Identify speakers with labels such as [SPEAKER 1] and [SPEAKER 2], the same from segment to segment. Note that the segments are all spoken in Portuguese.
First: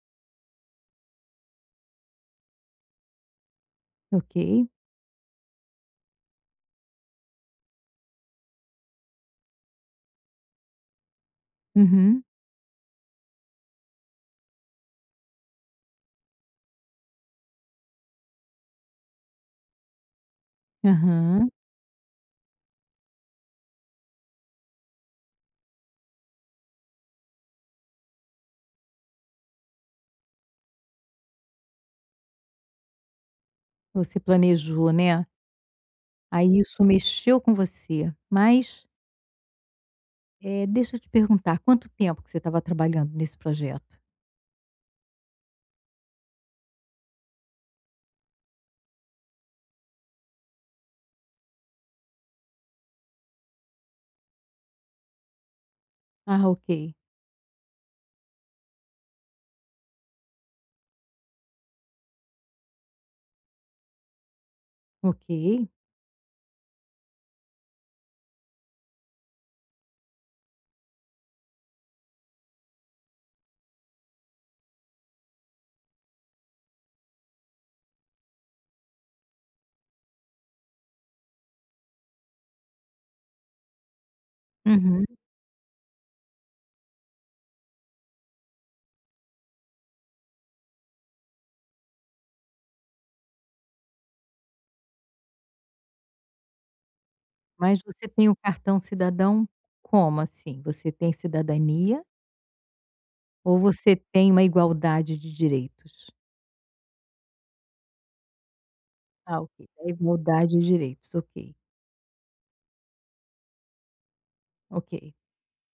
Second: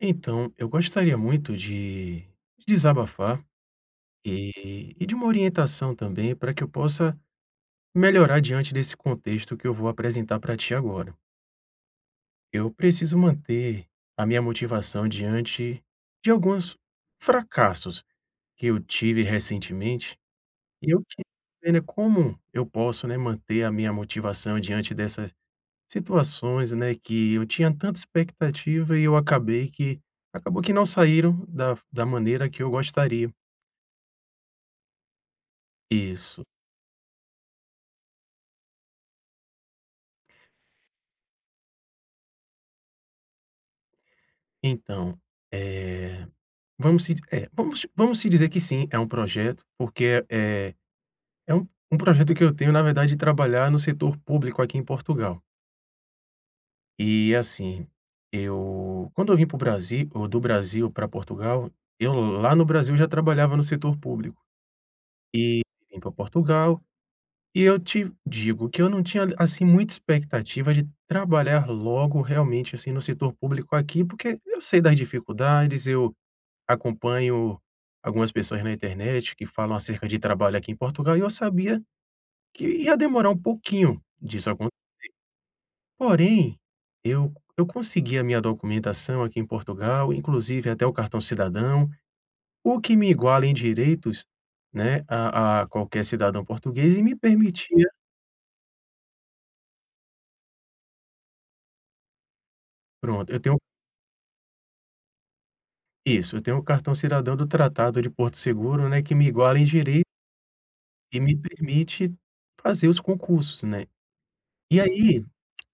[SPEAKER 1] Então, eu gostaria muito de desabafar
[SPEAKER 2] Ok.
[SPEAKER 1] e de uma orientação também para que eu possa melhorar diante desse contexto que eu vou apresentar para ti agora.
[SPEAKER 2] Uhum.
[SPEAKER 1] Eu preciso manter a minha motivação diante de alguns fracassos que eu tive recentemente e eu queria
[SPEAKER 2] Aham.
[SPEAKER 1] ver, né, como eu posso, né, manter a minha motivação diante dessa Situações, né, que eu tinha tanta expectativa e eu acabei que acabou que não saíram da maneira que eu gostaria.
[SPEAKER 2] Você planejou, né.
[SPEAKER 1] Isso.
[SPEAKER 2] Aí isso mexeu com você. Mas, deixa eu te perguntar, quanto tempo que você estava trabalhando nesse projeto?
[SPEAKER 1] Então, eh, vamos se é, vamos se dizer que sim, é um projeto, porque é é um projeto que eu tenho, na verdade, de trabalhar no setor público aqui em Portugal.
[SPEAKER 2] Ah, ok.
[SPEAKER 1] E, assim, eu quando eu vim para o Brasil ou do Brasil para Portugal, eu lá no Brasil já trabalhava no setor público.
[SPEAKER 2] Ok.
[SPEAKER 1] E vim para Portugal. E eu te digo que eu não tinha, assim, muita expectativa de trabalhar logo realmente, assim, no setor público aqui, porque eu sei das dificuldades, eu acompanho algumas pessoas na internet que falam acerca de trabalho aqui em Portugal, e eu sabia que ia demorar um pouquinho disso acon,
[SPEAKER 2] Uhum.
[SPEAKER 1] porém, eu eu consegui a minha documentação aqui em Portugal, inclusive até o cartão cidadão, o que me iguala em direitos, né, a qualquer cidadão português e me
[SPEAKER 2] Mas
[SPEAKER 1] permitia.
[SPEAKER 2] você tem o cartão cidadão como assim? Você tem cidadania
[SPEAKER 1] Pronto, eu
[SPEAKER 2] ou
[SPEAKER 1] tenho.
[SPEAKER 2] você tem uma igualdade de direitos?
[SPEAKER 1] Isso, eu tenho o cartão cidadão do Tratado de Porto Seguro, né, que me
[SPEAKER 2] Ah,
[SPEAKER 1] iguala em
[SPEAKER 2] ok. Da
[SPEAKER 1] direito
[SPEAKER 2] igualdade de direitos,
[SPEAKER 1] e me
[SPEAKER 2] ok,
[SPEAKER 1] permite fazer os concursos, né. E
[SPEAKER 2] ok.
[SPEAKER 1] aí,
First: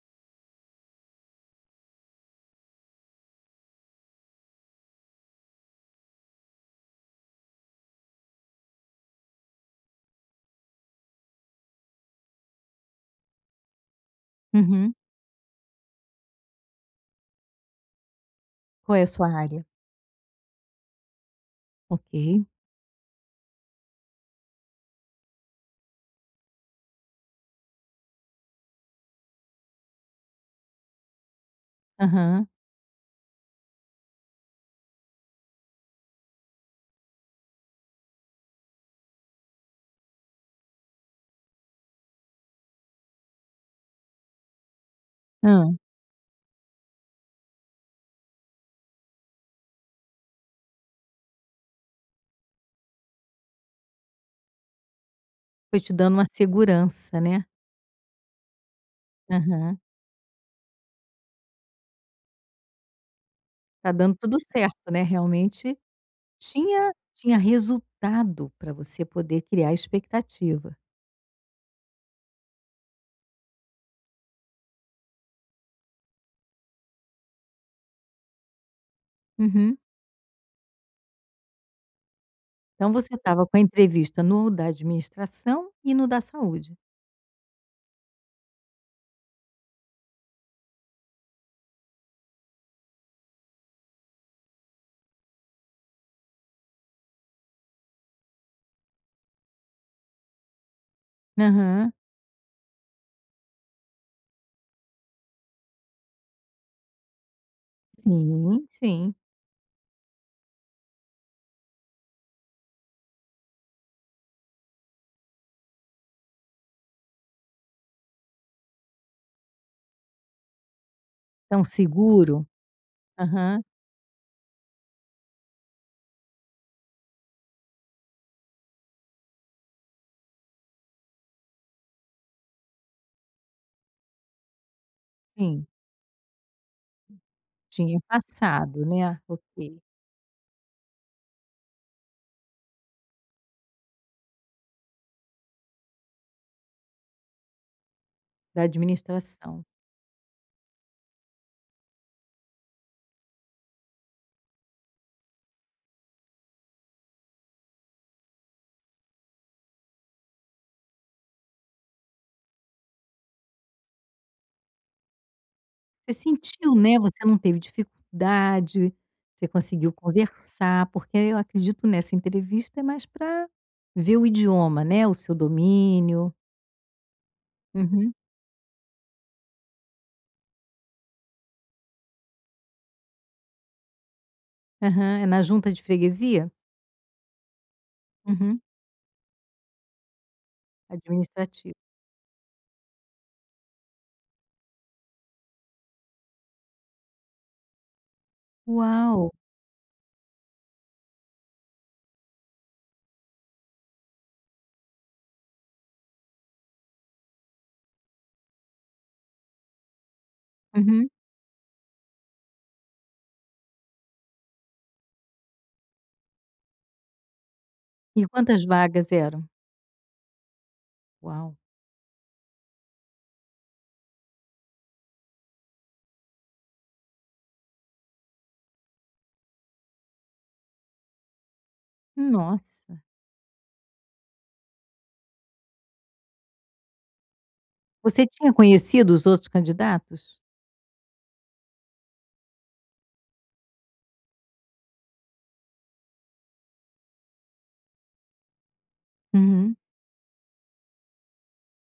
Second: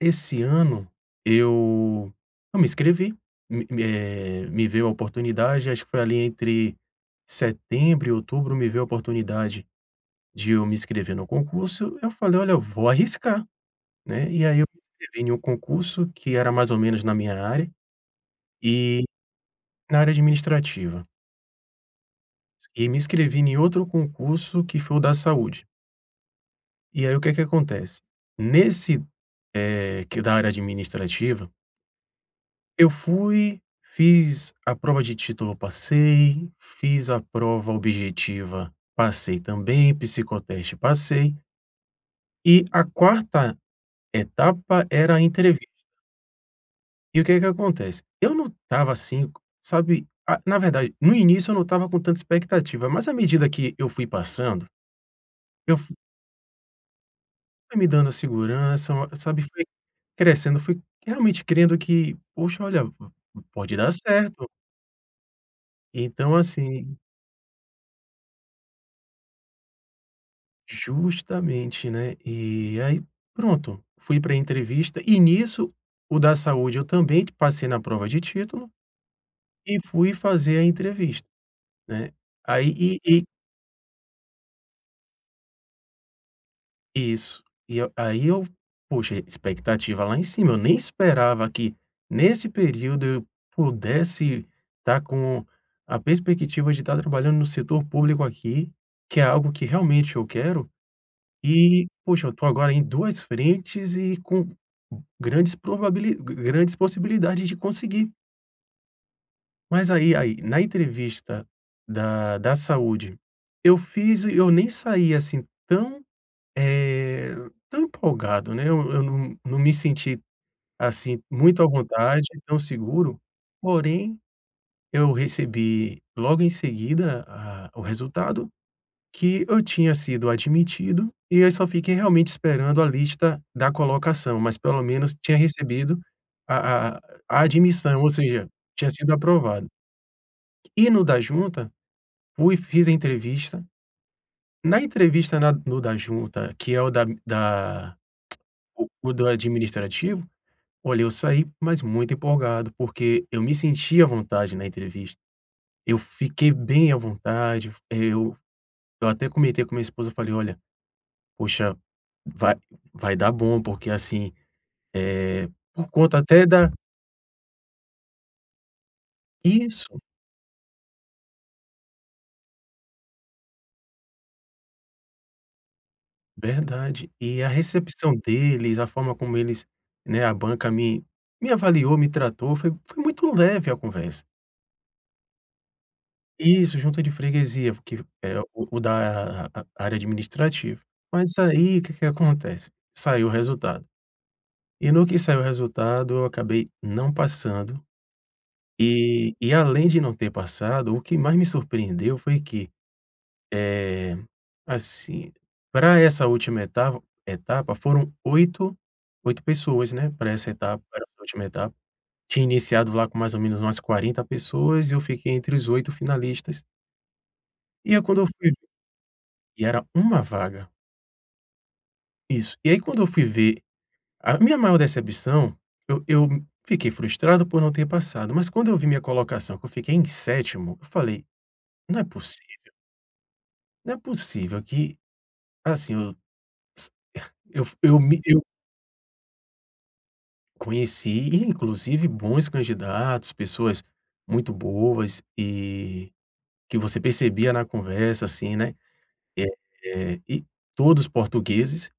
[SPEAKER 1] esse ano, eu eu me inscrevi, me me, me veio a oportunidade, acho que foi ali entre setembro e outubro, me veio a oportunidade de eu me inscrever no concurso, eu falei: "Olha, eu vou arriscar", né. E aí eu me
[SPEAKER 2] Uhum.
[SPEAKER 1] inscrevi em um concurso que era mais ou menos na minha área,
[SPEAKER 2] Qual é
[SPEAKER 1] e
[SPEAKER 2] a sua área?
[SPEAKER 1] na área administrativa.
[SPEAKER 2] Ok.
[SPEAKER 1] E me inscrevi em outro concurso que foi o da saúde. E aí o que é que acontece? Nesse, que da área administrativa,
[SPEAKER 2] Aham.
[SPEAKER 1] eu fui, fiz a prova de título, passei, fiz a prova objetiva, passei também, psicoteste, passei, e a quarta etapa era a entrevista.
[SPEAKER 2] Hã.
[SPEAKER 1] E o que é que acontece? Eu não estava assim, sabe, a na verdade, no início eu não estava com tanta expectativa, mas à medida que eu fui passando, eu
[SPEAKER 2] Foi te
[SPEAKER 1] fu.
[SPEAKER 2] dando uma segurança, né.
[SPEAKER 1] Foi me dando segurança, sabe, foi
[SPEAKER 2] Aham.
[SPEAKER 1] crescendo, fui realmente crendo que: "Poxa, olha, pode
[SPEAKER 2] Tá
[SPEAKER 1] dar
[SPEAKER 2] dando tudo
[SPEAKER 1] certo".
[SPEAKER 2] certo, né, realmente
[SPEAKER 1] Então,
[SPEAKER 2] tinha
[SPEAKER 1] assim,
[SPEAKER 2] tinha resultado pra você poder criar expectativa.
[SPEAKER 1] justamente, né, e aí pronto, fui para a entrevista e nisso o da saúde eu também passei na prova de título
[SPEAKER 2] Uhum.
[SPEAKER 1] e fui fazer a entrevista, né. Aí
[SPEAKER 2] Então você
[SPEAKER 1] e
[SPEAKER 2] estava com a entrevista no da administração e no da saúde.
[SPEAKER 1] Isso. E eu aí eu poxa, expectativa lá em cima, eu nem esperava que nesse período eu pudesse estar com a perspectiva de estar trabalhando no setor público aqui, que é algo que realmente eu quero, e
[SPEAKER 2] Aham.
[SPEAKER 1] poxa, eu estou agora em 2 frentes e com grandes probabili grandes possibilidades de conseguir.
[SPEAKER 2] Sim, sim.
[SPEAKER 1] Mas aí na entrevista da saúde, eu fiz e eu nem saí assim tão eh, tão empolgado, né, eu não me senti, assim, muito
[SPEAKER 2] Então
[SPEAKER 1] à vontade,
[SPEAKER 2] seguro?
[SPEAKER 1] tão seguro,
[SPEAKER 2] Aham,
[SPEAKER 1] porém, eu recebi logo em seguida a o resultado que eu tinha sido admitido, e eu só fiquei realmente esperando a lista da colocação, mas pelo menos tinha
[SPEAKER 2] sim.
[SPEAKER 1] recebido a a
[SPEAKER 2] Tinha
[SPEAKER 1] admissão, ou seja,
[SPEAKER 2] passado,
[SPEAKER 1] tinha sido
[SPEAKER 2] né,
[SPEAKER 1] aprovado.
[SPEAKER 2] ok.
[SPEAKER 1] E no da junta, fui, fiz a entrevista. Na entrevista na no da junta, que é o da
[SPEAKER 2] Da
[SPEAKER 1] O o do
[SPEAKER 2] administração.
[SPEAKER 1] administrativo, olha, eu saí, mas muito empolgado, porque eu me senti à vontade na entrevista. Eu fiquei bem à vontade, é, eu até comentei com minha esposa, eu falei: "Olha, poxa, vai vai dar bom, porque assim, é por
[SPEAKER 2] Você
[SPEAKER 1] conta até da".
[SPEAKER 2] sentiu, né, você não teve dificuldade, você conseguiu
[SPEAKER 1] Isso,
[SPEAKER 2] conversar, porque eu acredito nessa entrevista é mais para ver o idioma, né, o seu domínio.
[SPEAKER 1] verdade. E a
[SPEAKER 2] Uhum.
[SPEAKER 1] recepção deles, a forma como eles, né, a banca me me avaliou, me tratou, foi foi muito leve a conversa.
[SPEAKER 2] Aham. É na junta de freguesia?
[SPEAKER 1] Isso, junta de freguesia, que é
[SPEAKER 2] Uhum.
[SPEAKER 1] o da a- área administrativa. Mas
[SPEAKER 2] Administrativo.
[SPEAKER 1] aí, o que que acontece? Saiu o resultado. E no que saiu o resultado, eu acabei não passando.
[SPEAKER 2] Uau!
[SPEAKER 1] E além de não ter passado, o que mais me surpreendeu foi que, eh, assim, para essa última etava etapa foram oito pessoas, né, para essa etapa, para
[SPEAKER 2] Uhum.
[SPEAKER 1] essa última etapa. Tinha iniciado lá com mais ou menos umas 40 pessoas e eu fiquei entre os 8 finalistas. E aí quando
[SPEAKER 2] E
[SPEAKER 1] eu fui
[SPEAKER 2] quantas vagas eram?
[SPEAKER 1] E era uma vaga.
[SPEAKER 2] Uau!
[SPEAKER 1] Isso. E aí quando eu fui ver a minha maior decepção, eu fiquei frustrado por não ter passado, mas quando eu vi minha colocação, que eu fiquei em sétimo eu falei: "Não é possível,
[SPEAKER 2] Nossa!
[SPEAKER 1] não é possível que, assim, eu me
[SPEAKER 2] Você
[SPEAKER 1] eu
[SPEAKER 2] tinha conhecido os outros candidatos?
[SPEAKER 1] conheci, e inclusive bons candidatos, pessoas muito boas e que você percebia na conversa, assim, né, é
[SPEAKER 2] Uhum.
[SPEAKER 1] é, e todos portugueses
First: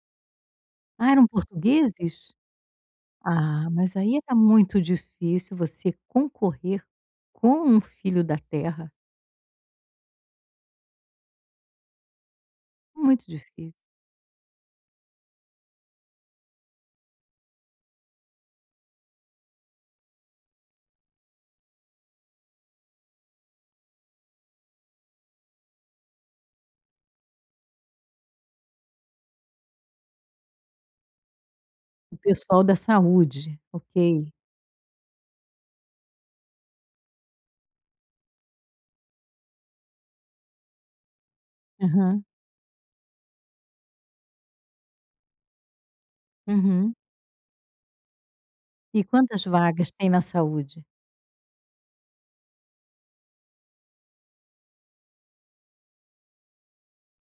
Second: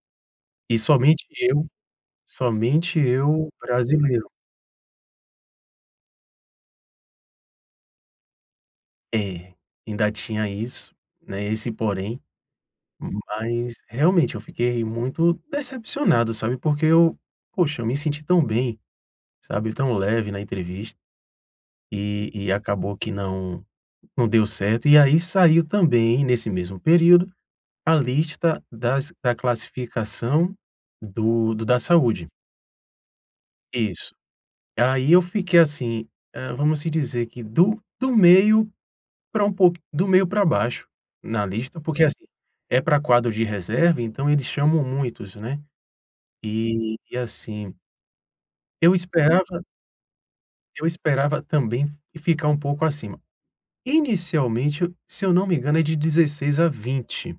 [SPEAKER 1] e
[SPEAKER 2] Ah, eram portugueses?
[SPEAKER 1] somente eu
[SPEAKER 2] Ah, mas aí
[SPEAKER 1] brasileiro".
[SPEAKER 2] era muito difícil você concorrer com um filho da terra.
[SPEAKER 1] É, ainda tinha isso, né, esse porém. Uhum.
[SPEAKER 2] Muito difícil.
[SPEAKER 1] Mas realmente eu fiquei muito decepcionado, sabe, porque eu, poxa, eu me senti tão bem, sabe, tão leve na entrevista e acabou que não deu certo. E aí saiu também, nesse mesmo período, a lista das da classificação do da
[SPEAKER 2] O
[SPEAKER 1] saúde.
[SPEAKER 2] pessoal da saúde,
[SPEAKER 1] Isso.
[SPEAKER 2] ok.
[SPEAKER 1] Aí eu fiquei assim, hã, vamos se dizer que do meio para um pouco do meio para baixo na lista, porque,
[SPEAKER 2] Aham.
[SPEAKER 1] assim, é para quadro de reserva, então eles chamam muitos, né.
[SPEAKER 2] Uhum.
[SPEAKER 1] E, assim, eu
[SPEAKER 2] E quantas
[SPEAKER 1] esperava
[SPEAKER 2] vagas tem na saúde?
[SPEAKER 1] eu esperava também ficar um pouco acima. Inicialmente, se eu não me engano, é de 16 a 20,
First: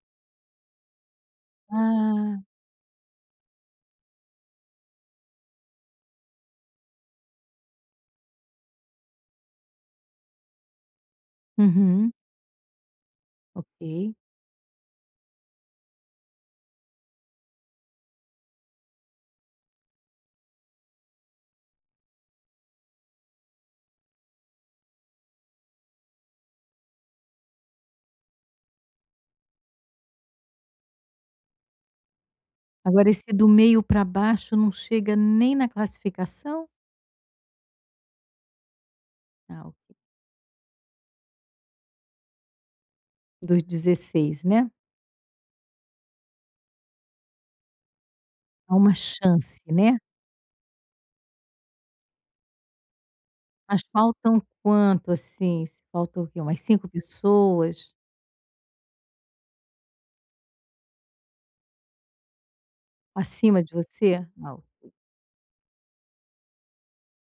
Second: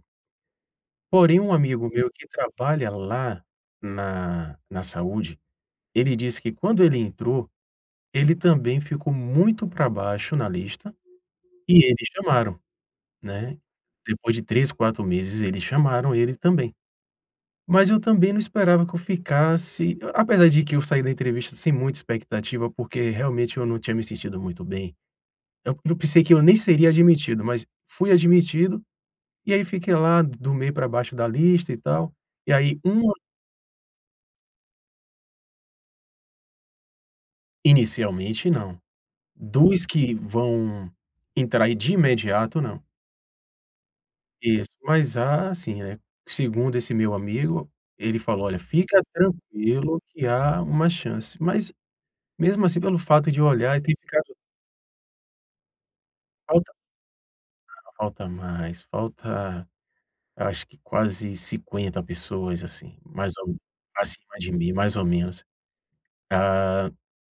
[SPEAKER 1] porém um amigo meu que
[SPEAKER 2] Ah,
[SPEAKER 1] trabalha lá na saúde, ele disse que quando ele entrou, ele também ficou muito para baixo na lista, e eles
[SPEAKER 2] uhum,
[SPEAKER 1] chamaram, né.
[SPEAKER 2] ok.
[SPEAKER 1] Depois de 3 4 meses, eles chamaram ele também. Mas eu também não esperava que eu ficasse apesar de que eu saí da entrevista sem muita expectativa, porque realmente eu não tinha me sentido muito bem. Eu pensei que eu nem seria admitido, mas fui admitido, e aí fiquei lá do meio para baixo da lista e tal. E aí
[SPEAKER 2] Agora
[SPEAKER 1] um
[SPEAKER 2] esse do meio para baixo não chega nem na classificação?
[SPEAKER 1] inicialmente não.
[SPEAKER 2] Ah, ok.
[SPEAKER 1] Dos que vão entrar aí de imediato, não.
[SPEAKER 2] Dos 16, né.
[SPEAKER 1] Isso, mas há assim, né, segundo esse meu amigo, ele falou: "Olha,
[SPEAKER 2] Há uma
[SPEAKER 1] fica
[SPEAKER 2] chance, né.
[SPEAKER 1] tranquilo que há uma chance". Mas mesmo assim, pelo fato de eu olhar e
[SPEAKER 2] Mas
[SPEAKER 1] ter ficado
[SPEAKER 2] faltam quanto, assim? Se Faltam o quê? Umas 5 pessoas
[SPEAKER 1] Falta mais, falta eu acho que quase 50 pessoas, assim, mais ou
[SPEAKER 2] acima de você?
[SPEAKER 1] acima de
[SPEAKER 2] Ah, o
[SPEAKER 1] mim, mais ou menos. Ah,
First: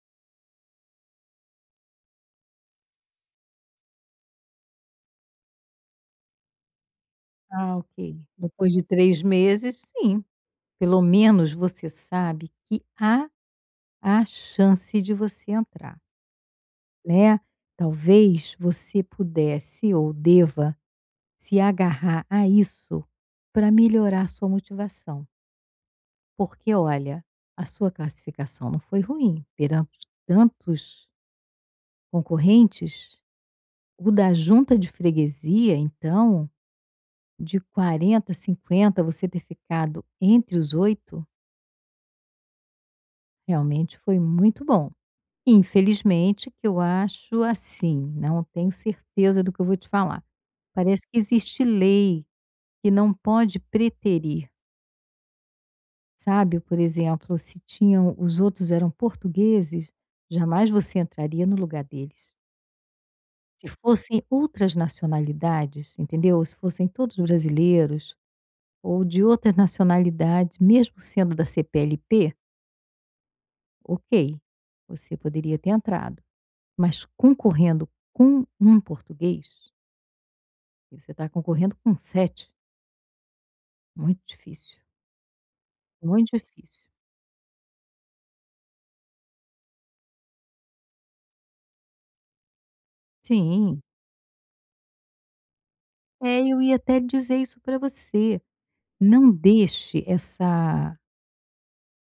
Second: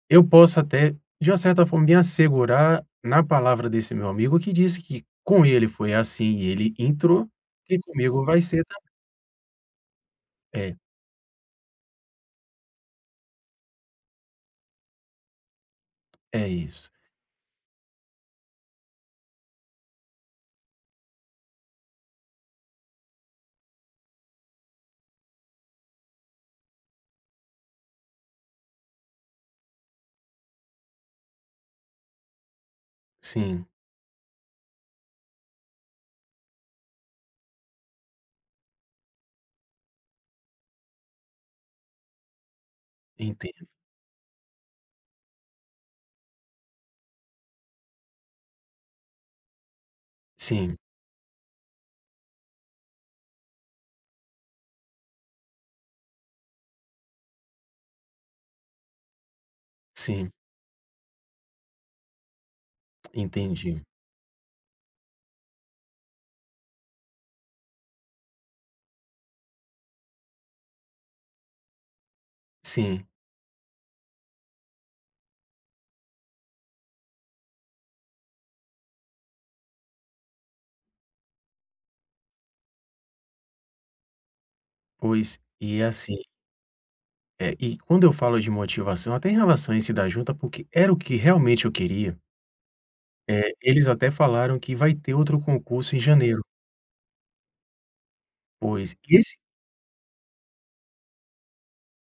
[SPEAKER 1] eu posso até, de uma certa forma, me assegurar na palavra desse meu amigo que disse que com ele foi assim e ele entrou,
[SPEAKER 2] ah,
[SPEAKER 1] e
[SPEAKER 2] ok.
[SPEAKER 1] comigo vai ser
[SPEAKER 2] Depois
[SPEAKER 1] tam
[SPEAKER 2] de 3 meses, sim.
[SPEAKER 1] é,
[SPEAKER 2] Pelo menos você sabe que há a chance de você entrar,
[SPEAKER 1] é isso.
[SPEAKER 2] né. Talvez você pudesse ou deva se agarrar a isso para melhorar sua motivação, porque olha, a sua classificação não foi ruim, perante tantos concorrentes,
[SPEAKER 1] Sim,
[SPEAKER 2] o da junta de freguesia então, de 40, 50, você ter ficado entre os 8
[SPEAKER 1] entendo.
[SPEAKER 2] realmente foi muito bom. Infelizmente, que eu acho assim, não tenho certeza do que eu vou te falar.
[SPEAKER 1] Sim,
[SPEAKER 2] Parece que existe lei que não pode preterir, sabe, por exemplo, se tinham os outros eram portugueses,
[SPEAKER 1] sim,
[SPEAKER 2] jamais você entraria no lugar deles. Se
[SPEAKER 1] entendi.
[SPEAKER 2] fossem outras nacionalidades, entendeu, se fossem todos brasileiros ou de outras nacionalidades, mesmo sendo da CPLP,
[SPEAKER 1] Sim,
[SPEAKER 2] ok, você poderia ter entrado, mas concorrendo com um português. E você está concorrendo com 7, muito difícil,
[SPEAKER 1] pois, e é assim,
[SPEAKER 2] muito difícil.
[SPEAKER 1] é e quando eu falo de motivação, até em relação a esse da junta, porque era o que realmente eu queria. É,
[SPEAKER 2] Sim,
[SPEAKER 1] eles até falaram que vai ter outro concurso em janeiro,
[SPEAKER 2] é, eu ia até dizer isso para você,
[SPEAKER 1] pois
[SPEAKER 2] não
[SPEAKER 1] esse
[SPEAKER 2] deixe essa,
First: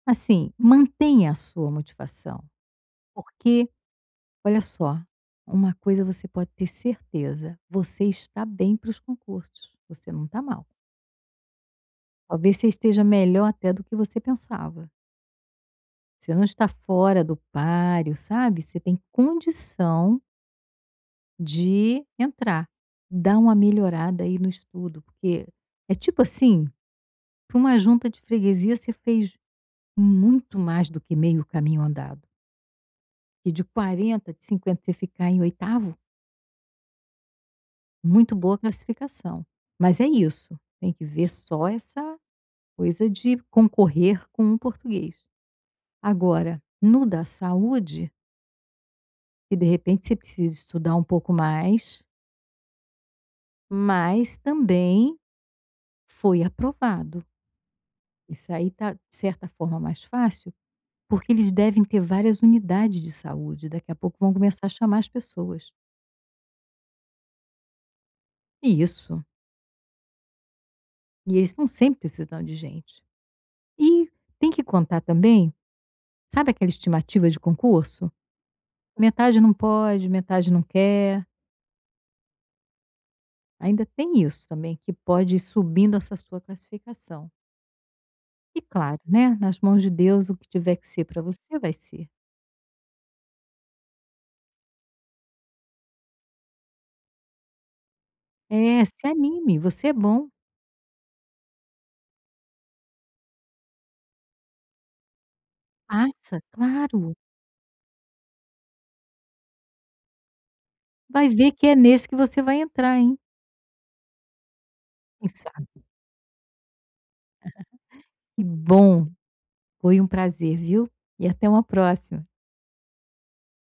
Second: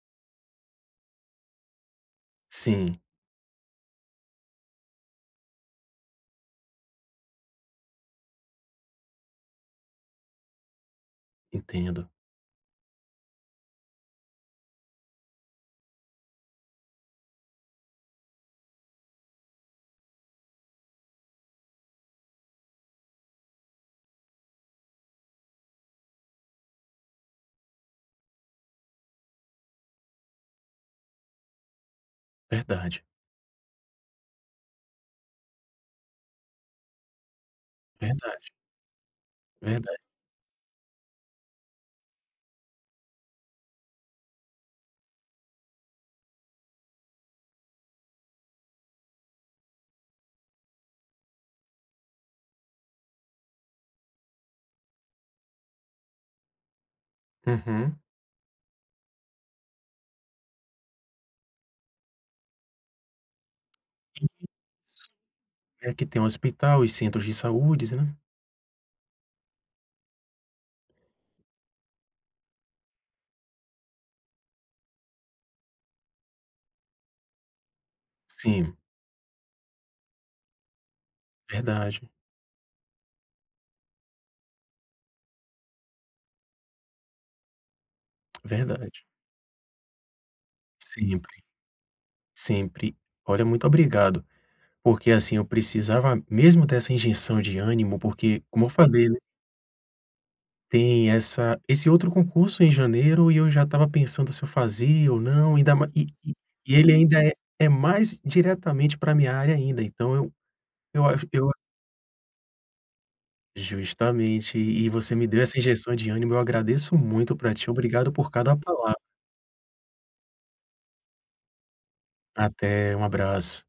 [SPEAKER 2] assim, mantenha a sua motivação,
[SPEAKER 1] sim,
[SPEAKER 2] porque, olha só, uma coisa você pode ter certeza, você está bem para os concursos, você não está mal.
[SPEAKER 1] entendo.
[SPEAKER 2] Talvez você esteja melhor até do que você pensava. Você não está fora do páreo, sabe, você tem condição de entrar. Dá uma melhorada aí no estudo, porque é tipo assim, para uma junta de freguesia você fez muito mais do que meio caminho andado.
[SPEAKER 1] Verdade,
[SPEAKER 2] E de 40, de 50 você ficar em oitavo, muito
[SPEAKER 1] verdade,
[SPEAKER 2] boa classificação.
[SPEAKER 1] verdade.
[SPEAKER 2] Mas é isso, tem que ver só essa coisa de concorrer com o português. Agora, no da saúde, que de repente você precisa estudar um pouco mais, mas também foi aprovado.
[SPEAKER 1] Uhum.
[SPEAKER 2] Isso aí tá, de certa forma, mais fácil, porque eles devem ter várias unidades de saúde, daqui a pouco vão começar a chamar as pessoas.
[SPEAKER 1] É que tem um hospital e centros de saúdes, né.
[SPEAKER 2] E isso. E eles estão sempre precisando de gente. E tem que contar também, sabe aquela estimativa de concurso?
[SPEAKER 1] Sim,
[SPEAKER 2] Metade não pode, metade não quer.
[SPEAKER 1] verdade,
[SPEAKER 2] Ainda tem isso também, que pode ir subindo essa sua classificação. E claro,
[SPEAKER 1] verdade.
[SPEAKER 2] né? Nas mãos de Deus, o que tiver que ser para
[SPEAKER 1] Sempre,
[SPEAKER 2] você vai ser.
[SPEAKER 1] sempre. Olha, muito obrigado, porque, assim, eu precisava mesmo dessa injeção de ânimo, porque, como eu
[SPEAKER 2] É, se
[SPEAKER 1] falei
[SPEAKER 2] anime, você é bom.
[SPEAKER 1] Tem essa esse outro concurso em janeiro e eu já estava pensando se eu fazia ou não, ainda ma e
[SPEAKER 2] Passa,
[SPEAKER 1] e ele
[SPEAKER 2] claro.
[SPEAKER 1] ainda é é mais diretamente pra minha área ainda, então eu acho
[SPEAKER 2] Vai
[SPEAKER 1] eu
[SPEAKER 2] ver que é nesse que você vai entrar, hein.
[SPEAKER 1] justamente, e você me
[SPEAKER 2] Quem
[SPEAKER 1] deu essa
[SPEAKER 2] sabe.
[SPEAKER 1] injeção de ânimo, eu agradeço muito pra ti, obrigado por
[SPEAKER 2] Que
[SPEAKER 1] cada palavra.
[SPEAKER 2] bom, foi um prazer, viu. E até uma próxima.
[SPEAKER 1] Até, um abraço.